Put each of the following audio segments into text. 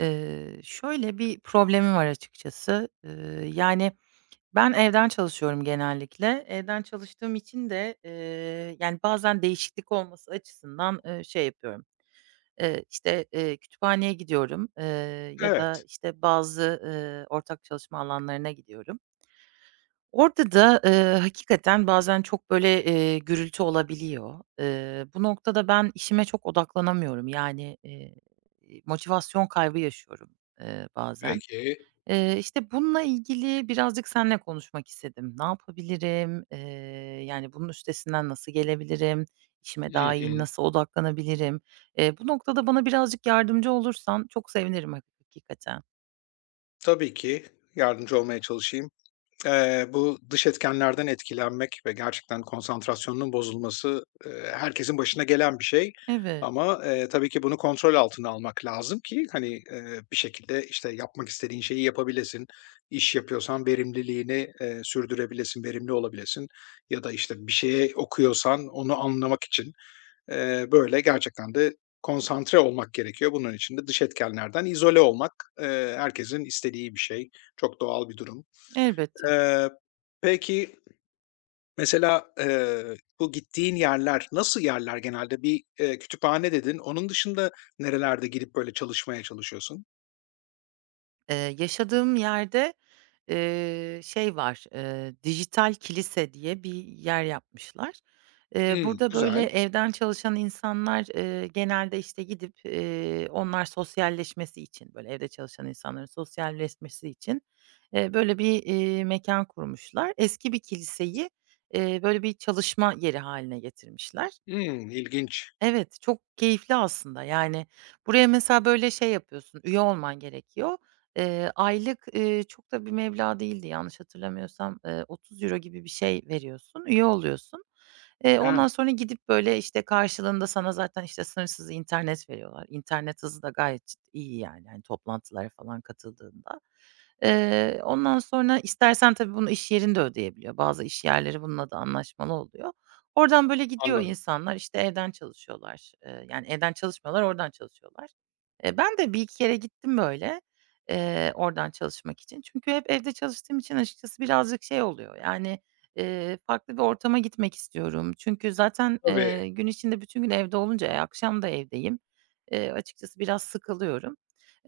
Şöyle bir problemim var açıkçası. Yani, ben evden çalışıyorum genellikle. Evden çalıştığım için de, yani, bazen değişiklik olması açısından, şey yapıyorum, işte, kütüphaneye gidiyorum, ya da, Evet, işte, bazı, ortak çalışma alanlarına gidiyorum. Orada da, hakikaten bazen çok, böyle, gürültü olabiliyor. Bu noktada ben işime çok odaklanamıyorum. Yani, motivasyon kaybı yaşıyorum, bazen. peki. İşte, bununla ilgili birazcık seninle konuşmak istedim. Ne yapabilirim? Yani, bunun üstesinden nasıl gelebilirim? İşime Hı daha iyi hı. nasıl odaklanabilirim? Bu noktada bana birazcık yardımcı olursan çok sevinirim hakikaten. Tabii ki yardımcı olmaya çalışayım. Bu dış etkenlerden etkilenmek ve gerçekten konsantrasyonunun bozulması, herkesin başına gelen bir şey. Evet, Ama, tabii ki bunu kontrol altına almak lazım ki, hani, bir şekilde, işte, yapmak istediğin şeyi yapabilesin. İş yapıyorsan verimliliğini, sürdürebilesin, verimli olabilesin ya da, işte, bir şeye okuyorsan onu anlamak için, böyle gerçekten de konsantre olmak gerekiyor. Bunun için de dış etkenlerden izole olmak, herkesin istediği bir şey. Çok doğal bir durum. elbette. Eee, peki mesela, bu gittiğin yerler nasıl yerler genelde? Bir, kütüphane dedin. Onun dışında nerelerde gidip böyle çalışmaya çalışıyorsun? Yaşadığım yerde, şey var, dijital kilise diye bir yer yapmışlar. Eee, Hımm, burada, böyle, güzel. evden çalışan insanlar, genelde, işte, gidip, onlar sosyalleşmesi için, böyle, evde çalışan insanların sosyalleşmesi için, böyle bir, mekân kurmuşlar. Eski bir kiliseyi, böyle bir çalışma yeri haline getirmişler. Hımm, ilginç. Evet, çok keyifli aslında. Yani, buraya mesela, böyle, şey yapıyorsun, üye olman gerekiyor. Aylık, çok da bir meblağ değildi yanlış hatırlamıyorsam, 30 euro gibi bir şey veriyorsun, üye oluyorsun. Eee, He, ondan sonra gidip, böyle, işte, karşılığında sana zaten, işte, sınırsız internet veriyorlar. İnternet hızı da gayet iyi yani, hani, toplantılara falan katıldığında. Ondan sonra istersen tabii bunu iş yerinde ödeyebiliyor. Bazı iş yerleri bununla da anlaşmalı oluyor. Oradan böyle gidiyor anladım. insanlar, işte, evden çalışıyorlar. Yani evden çalışmıyorlar, oradan çalışıyorlar. Ben de bir iki kere gittim böyle, oradan çalışmak için. Çünkü hep evde çalıştığım için açıkçası birazcık şey oluyor, yani, farklı bir ortama gitmek istiyorum. Çünkü zaten, Tabii. gün içinde bütün gün evde olunca, akşam da evdeyim. Açıkçası biraz sıkılıyorum.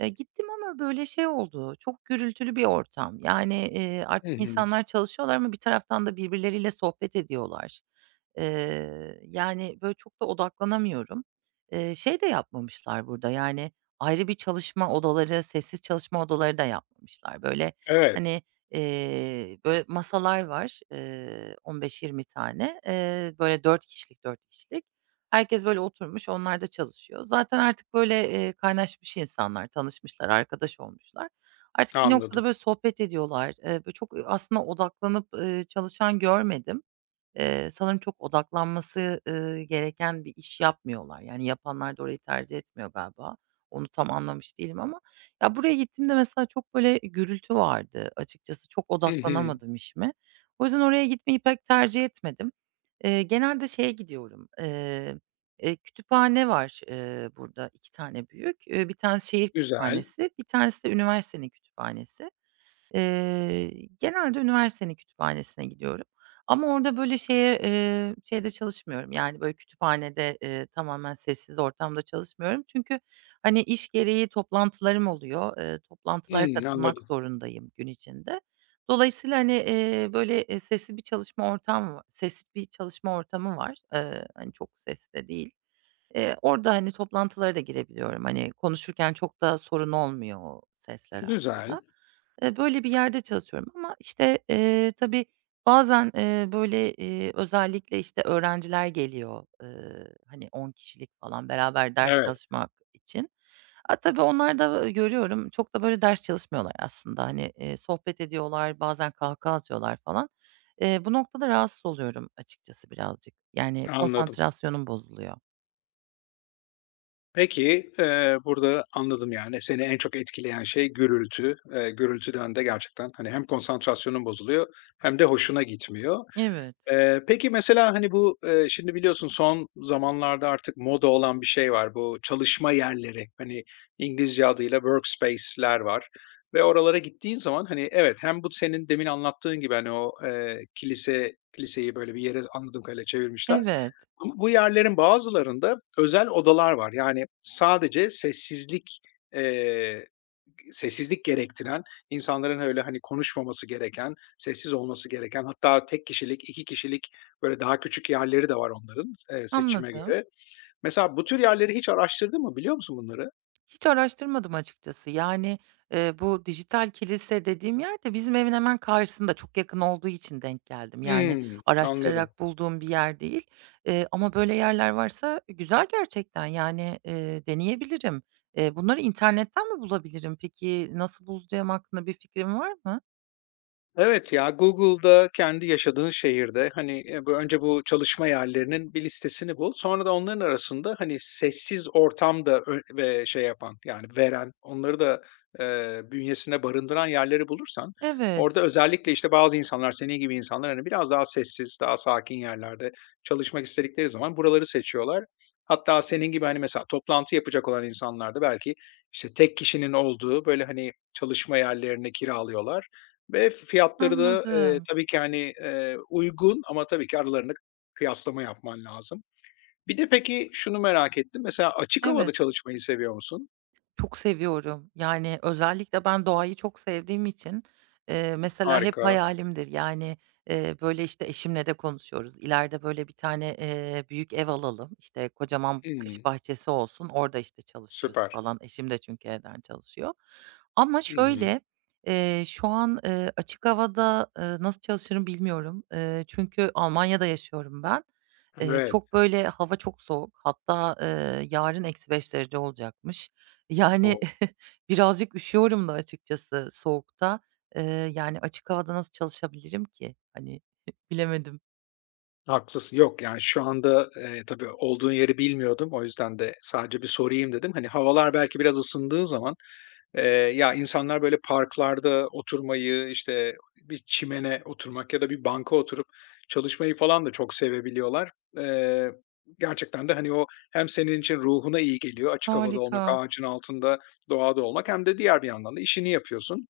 Gittim ama böyle şey oldu, çok gürültülü bir ortam. Yani, Hı artık hı. insanlar çalışıyorlar ama bir taraftan da birbirleriyle sohbet ediyorlar. Yani, böyle, çok da odaklanamıyorum. Şey de yapmamışlar burada, yani, ayrı bir çalışma odaları, sessiz çalışma odaları da yapmamışlar. Böyle, Evet, hani, böyle, masalar var, 15-20 tane. Böyle, 4 kişilik, 4 kişilik. Herkes, böyle, oturmuş onlar da çalışıyor. Zaten artık, böyle, kaynaşmış insanlar, tanışmışlar, arkadaş olmuşlar. Artık bir noktada, anladım. böyle, sohbet ediyorlar. Böyle, çok aslında odaklanıp, çalışan görmedim. Sanırım çok odaklanması, gereken bir iş yapmıyorlar. Yani, yapanlar da orayı tercih etmiyor galiba. Onu tam anlamış değilim ama ya, buraya gittiğimde mesela çok, böyle, gürültü vardı açıkçası. Çok Hı hı. odaklanamadım işime. O yüzden oraya gitmeyi pek tercih etmedim. Genelde şeye gidiyorum, kütüphane var, burada 2 tane büyük. Bir tanesi şehir Güzel. kütüphanesi, bir tanesi de üniversitenin kütüphanesi. Genelde üniversitenin kütüphanesine gidiyorum ama orada böyle şeye, şeyde çalışmıyorum, yani, böyle, kütüphanede, tamamen sessiz ortamda çalışmıyorum. Çünkü, hani, iş gereği toplantılarım oluyor. Toplantılara Hımm, katılmak anladım. zorundayım gün içinde. Dolayısıyla, hani, böyle, sesli bir çalışma ortamı var. Hani, çok sesli de değil. Orada, hani, toplantılara da girebiliyorum. Hani, konuşurken çok da sorun olmuyor o sesler Güzel. arkada. Böyle bir yerde çalışıyorum ama, işte, tabii bazen, böyle, özellikle, işte, öğrenciler geliyor. Hani, 10 kişilik falan beraber ders Evet, çalışmak için. A, tabii onlar da, görüyorum çok da böyle ders çalışmıyorlar aslında. Hani, sohbet ediyorlar, bazen kahkaha atıyorlar falan. Bu noktada rahatsız oluyorum açıkçası birazcık. Yani anladım. konsantrasyonum bozuluyor. Peki, burada anladım, yani, seni en çok etkileyen şey gürültü. Gürültüden de gerçekten, hani, hem konsantrasyonun bozuluyor hem de hoşuna gitmiyor. Evet. Peki, mesela, hani, bu, şimdi biliyorsun son zamanlarda artık moda olan bir şey var. Bu çalışma yerleri, hani, İngilizce adıyla workspace'ler var ve oralara gittiğin zaman, hani, evet, hem bu senin demin anlattığın gibi, hani, o, kiliseyi böyle bir yere anladığım kadarıyla çevirmişler Evet, ama bu yerlerin bazılarında özel odalar var. Yani sadece eee, sessizlik gerektiren, insanların öyle, hani, konuşmaması gereken, sessiz olması gereken hatta tek kişilik, 2 kişilik, böyle, daha küçük yerleri de var onların, seçime anladım. göre. Mesela bu tür yerleri hiç araştırdın mı? Biliyor musun bunları? Hiç araştırmadım açıkçası. Yani, bu dijital kilise dediğim yerde bizim evin hemen karşısında, çok yakın olduğu için denk geldim. Yani Hımm, anladım. araştırarak bulduğum bir yer değil, ama böyle yerler varsa güzel gerçekten. Yani, deneyebilirim. Bunları internetten mi bulabilirim peki? Nasıl bulacağım hakkında bir fikrim var mı? Evet ya Google'da kendi yaşadığın şehirde hani, önce bu çalışma yerlerinin bir listesini bul. Sonra da onların arasında, hani, sessiz ortam da ö ve şey yapan yani veren onları da, bünyesinde barındıran yerleri bulursan Evet, orada özellikle, işte, bazı insanlar senin gibi insanlar, hani, biraz daha sessiz, daha sakin yerlerde çalışmak istedikleri zaman buraları seçiyorlar. Hatta senin gibi, hani, mesela toplantı yapacak olan insanlar da belki, işte, tek kişinin olduğu böyle, hani, çalışma yerlerini kiralıyorlar. Ve fiyatları da, anladım. tabii ki, hani, uygun ama tabii ki aralarında kıyaslama yapman lazım. Bir de peki şunu merak ettim. Mesela açık Evet. havada çalışmayı seviyor musun? Çok seviyorum. Yani, özellikle ben doğayı çok sevdiğim için, mesela hep Harika. hayalimdir. Yani, böyle, işte, eşimle de konuşuyoruz. İleride, böyle, bir tane, büyük ev alalım. İşte, kocaman Hımm, kış bahçesi olsun. Orada, işte, çalışırız süper. falan. Eşim de çünkü evden çalışıyor. Ama Hı hı. şöyle, şu an, açık havada, nasıl çalışırım bilmiyorum. Çünkü Almanya'da yaşıyorum ben. Eee, Evet. çok, böyle, hava çok soğuk. Hatta, yarın -5 derece olacakmış. Yani, birazcık üşüyorum da açıkçası soğukta. Eee, yani, açık havada nasıl çalışabilirim ki? Hani, bilemedim. Haklısın. Yok, yani, şu anda, tabii olduğun yeri bilmiyordum. O yüzden de sadece bir sorayım dedim. Hani, havalar belki biraz ısındığı zaman, ya, insanlar böyle parklarda oturmayı, işte, bir çimene oturmak ya da bir banka oturup çalışmayı falan da çok sevebiliyorlar. Eee, gerçekten de, hani, o hem senin için ruhuna iyi geliyor açık havada olmak, Harika. ağacın altında, doğada olmak hem de diğer bir yandan da işini yapıyorsun.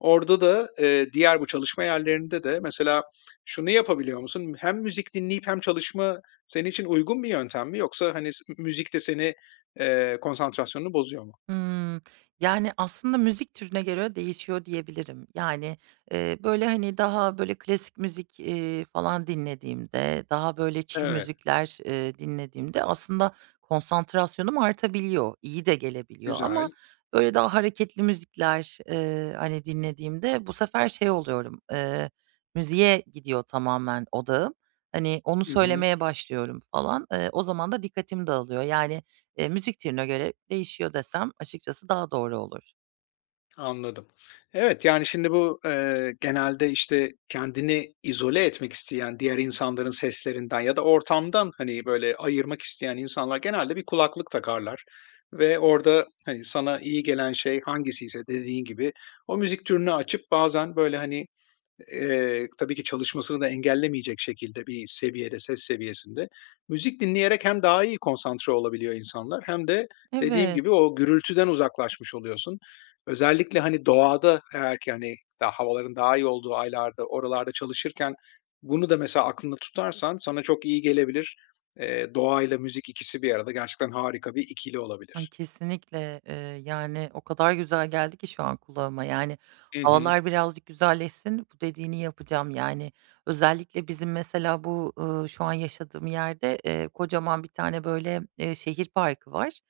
Orada da, diğer bu çalışma yerlerinde de mesela şunu yapabiliyor musun? Hem müzik dinleyip hem çalışma senin için uygun bir yöntem mi yoksa, hani, müzik de seni, konsantrasyonunu bozuyor mu? Hımm. Yani, aslında müzik türüne göre değişiyor diyebilirim. Yani, böyle, hani, daha, böyle, klasik müzik, falan dinlediğimde, daha, böyle, chill Evet, müzikler, dinlediğimde aslında konsantrasyonum artabiliyor, iyi de gelebiliyor ama güzel. böyle daha hareketli müzikler, hani, dinlediğimde bu sefer şey oluyorum, müziğe gidiyor tamamen odağım. Hani, onu Hı hı, söylemeye başlıyorum falan. O zaman da dikkatim dağılıyor. Yani, müzik türüne göre değişiyor desem açıkçası daha doğru olur. anladım. Evet, yani, şimdi bu, genelde, işte, kendini izole etmek isteyen, diğer insanların seslerinden ya da ortamdan, hani, böyle, ayırmak isteyen insanlar genelde bir kulaklık takarlar ve orada, hani, sana iyi gelen şey hangisiyse dediğin gibi o müzik türünü açıp bazen, böyle, hani, tabii ki çalışmasını da engellemeyecek şekilde bir seviyede, ses seviyesinde. Müzik dinleyerek hem daha iyi konsantre olabiliyor insanlar hem de dediğim Evet. gibi o gürültüden uzaklaşmış oluyorsun. Özellikle, hani, doğada eğer ki, hani, daha havaların daha iyi olduğu aylarda, oralarda çalışırken bunu da mesela aklında tutarsan sana çok iyi gelebilir. Doğayla müzik ikisi bir arada gerçekten harika bir ikili Ay, olabilir. kesinlikle, yani, o kadar güzel geldi ki şu an kulağıma. Yani, Hı hı. havalar birazcık güzelleşsin, bu dediğini yapacağım. Yani, özellikle bizim mesela bu, şu an yaşadığım yerde, kocaman bir tane, böyle, şehir parkı var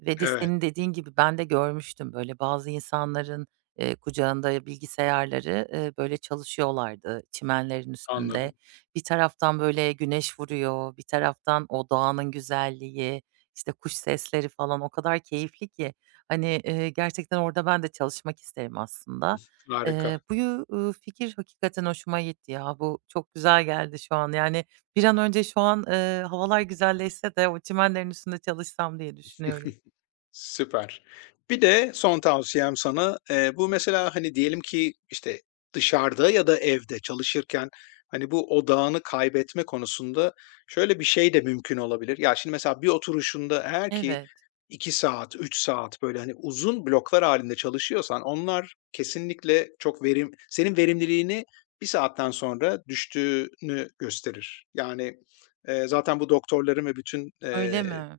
ve de Evet. senin dediğin gibi ben de görmüştüm, böyle, bazı insanların, kucağında bilgisayarları, böyle, çalışıyorlardı çimenlerin üstünde. Anladım. Bir taraftan, böyle, güneş vuruyor, bir taraftan o doğanın güzelliği, işte, kuş sesleri falan o kadar keyifli ki, hani, gerçekten orada ben de çalışmak isterim aslında. Harika. Bu yu fikir hakikaten hoşuma gitti ya. Bu çok güzel geldi şu an. Yani, bir an önce şu an, havalar güzelleşse de o çimenlerin üstünde çalışsam diye düşünüyorum. Süper. Bir de son tavsiyem sana, bu mesela, hani, diyelim ki, işte, dışarıda ya da evde çalışırken, hani, bu odağını kaybetme konusunda şöyle bir şey de mümkün olabilir. Ya, şimdi mesela bir oturuşunda eğer ki Evet. 2 saat, 3 saat, böyle, hani, uzun bloklar halinde çalışıyorsan onlar kesinlikle çok senin verimliliğini bir saatten sonra düştüğünü gösterir. Yani, zaten bu doktorların ve bütün, Öyle mi?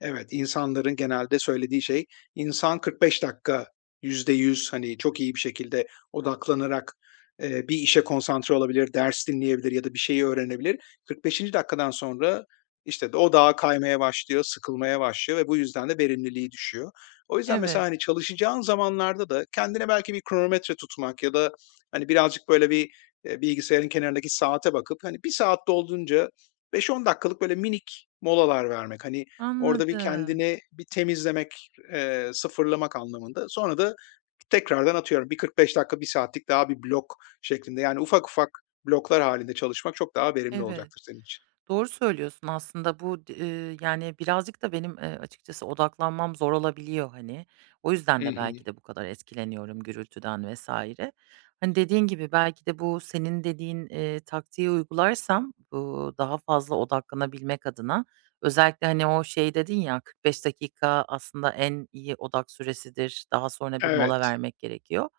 Evet, insanların genelde söylediği şey, insan 45 dakika %100 hani çok iyi bir şekilde odaklanarak, bir işe konsantre olabilir, ders dinleyebilir ya da bir şeyi öğrenebilir. 45'inci dakikadan sonra, işte, d o dağa kaymaya başlıyor, sıkılmaya başlıyor ve bu yüzden de verimliliği düşüyor. O yüzden mesela, Evet. hani, çalışacağın zamanlarda da kendine belki bir kronometre tutmak ya da, hani, birazcık böyle bir, bilgisayarın kenarındaki saate bakıp, hani, bir saat dolduğunca 5-10 dakikalık böyle minik molalar vermek. Hani, Orada bir Anladım. kendini bir temizlemek, sıfırlamak anlamında. Sonra da tekrardan atıyorum bir 45 dakika, bir saatlik daha bir blok şeklinde. Yani ufak ufak bloklar halinde çalışmak çok daha verimli Evet. olacaktır senin için. Doğru söylüyorsun aslında. Bu d eee, yani, birazcık da benim, açıkçası odaklanmam zor olabiliyor, hani. O Hı yüzden de hı. belki de bu kadar etkileniyorum gürültüden vesaire. Hani, dediğin gibi belki de bu senin dediğin, taktiği uygularsam, bu daha fazla odaklanabilmek adına özellikle, hani, o şey dedin ya, 45 dakika aslında en iyi odak süresidir, daha sonra bir mola Evet, vermek gerekiyor.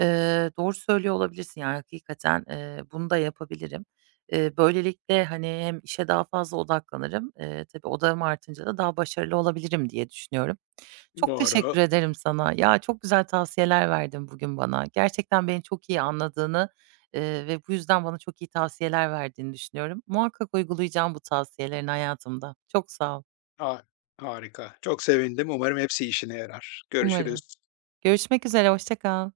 Doğru söylüyor olabilirsin, yani, hakikaten, bunu da yapabilirim. Böylelikle, hani, hem işe daha fazla odaklanırım. Tabii odağım artınca da daha başarılı olabilirim diye düşünüyorum. Çok doğru. teşekkür ederim sana. Ya, çok güzel tavsiyeler verdin bugün bana. Gerçekten beni çok iyi anladığını, ve bu yüzden bana çok iyi tavsiyeler verdiğini düşünüyorum. Muhakkak uygulayacağım bu tavsiyelerini hayatımda. Çok sağ ol. Ha harika. Çok sevindim. Umarım hepsi işine yarar. Umarım. Görüşürüz. Görüşmek üzere, hoşça kal.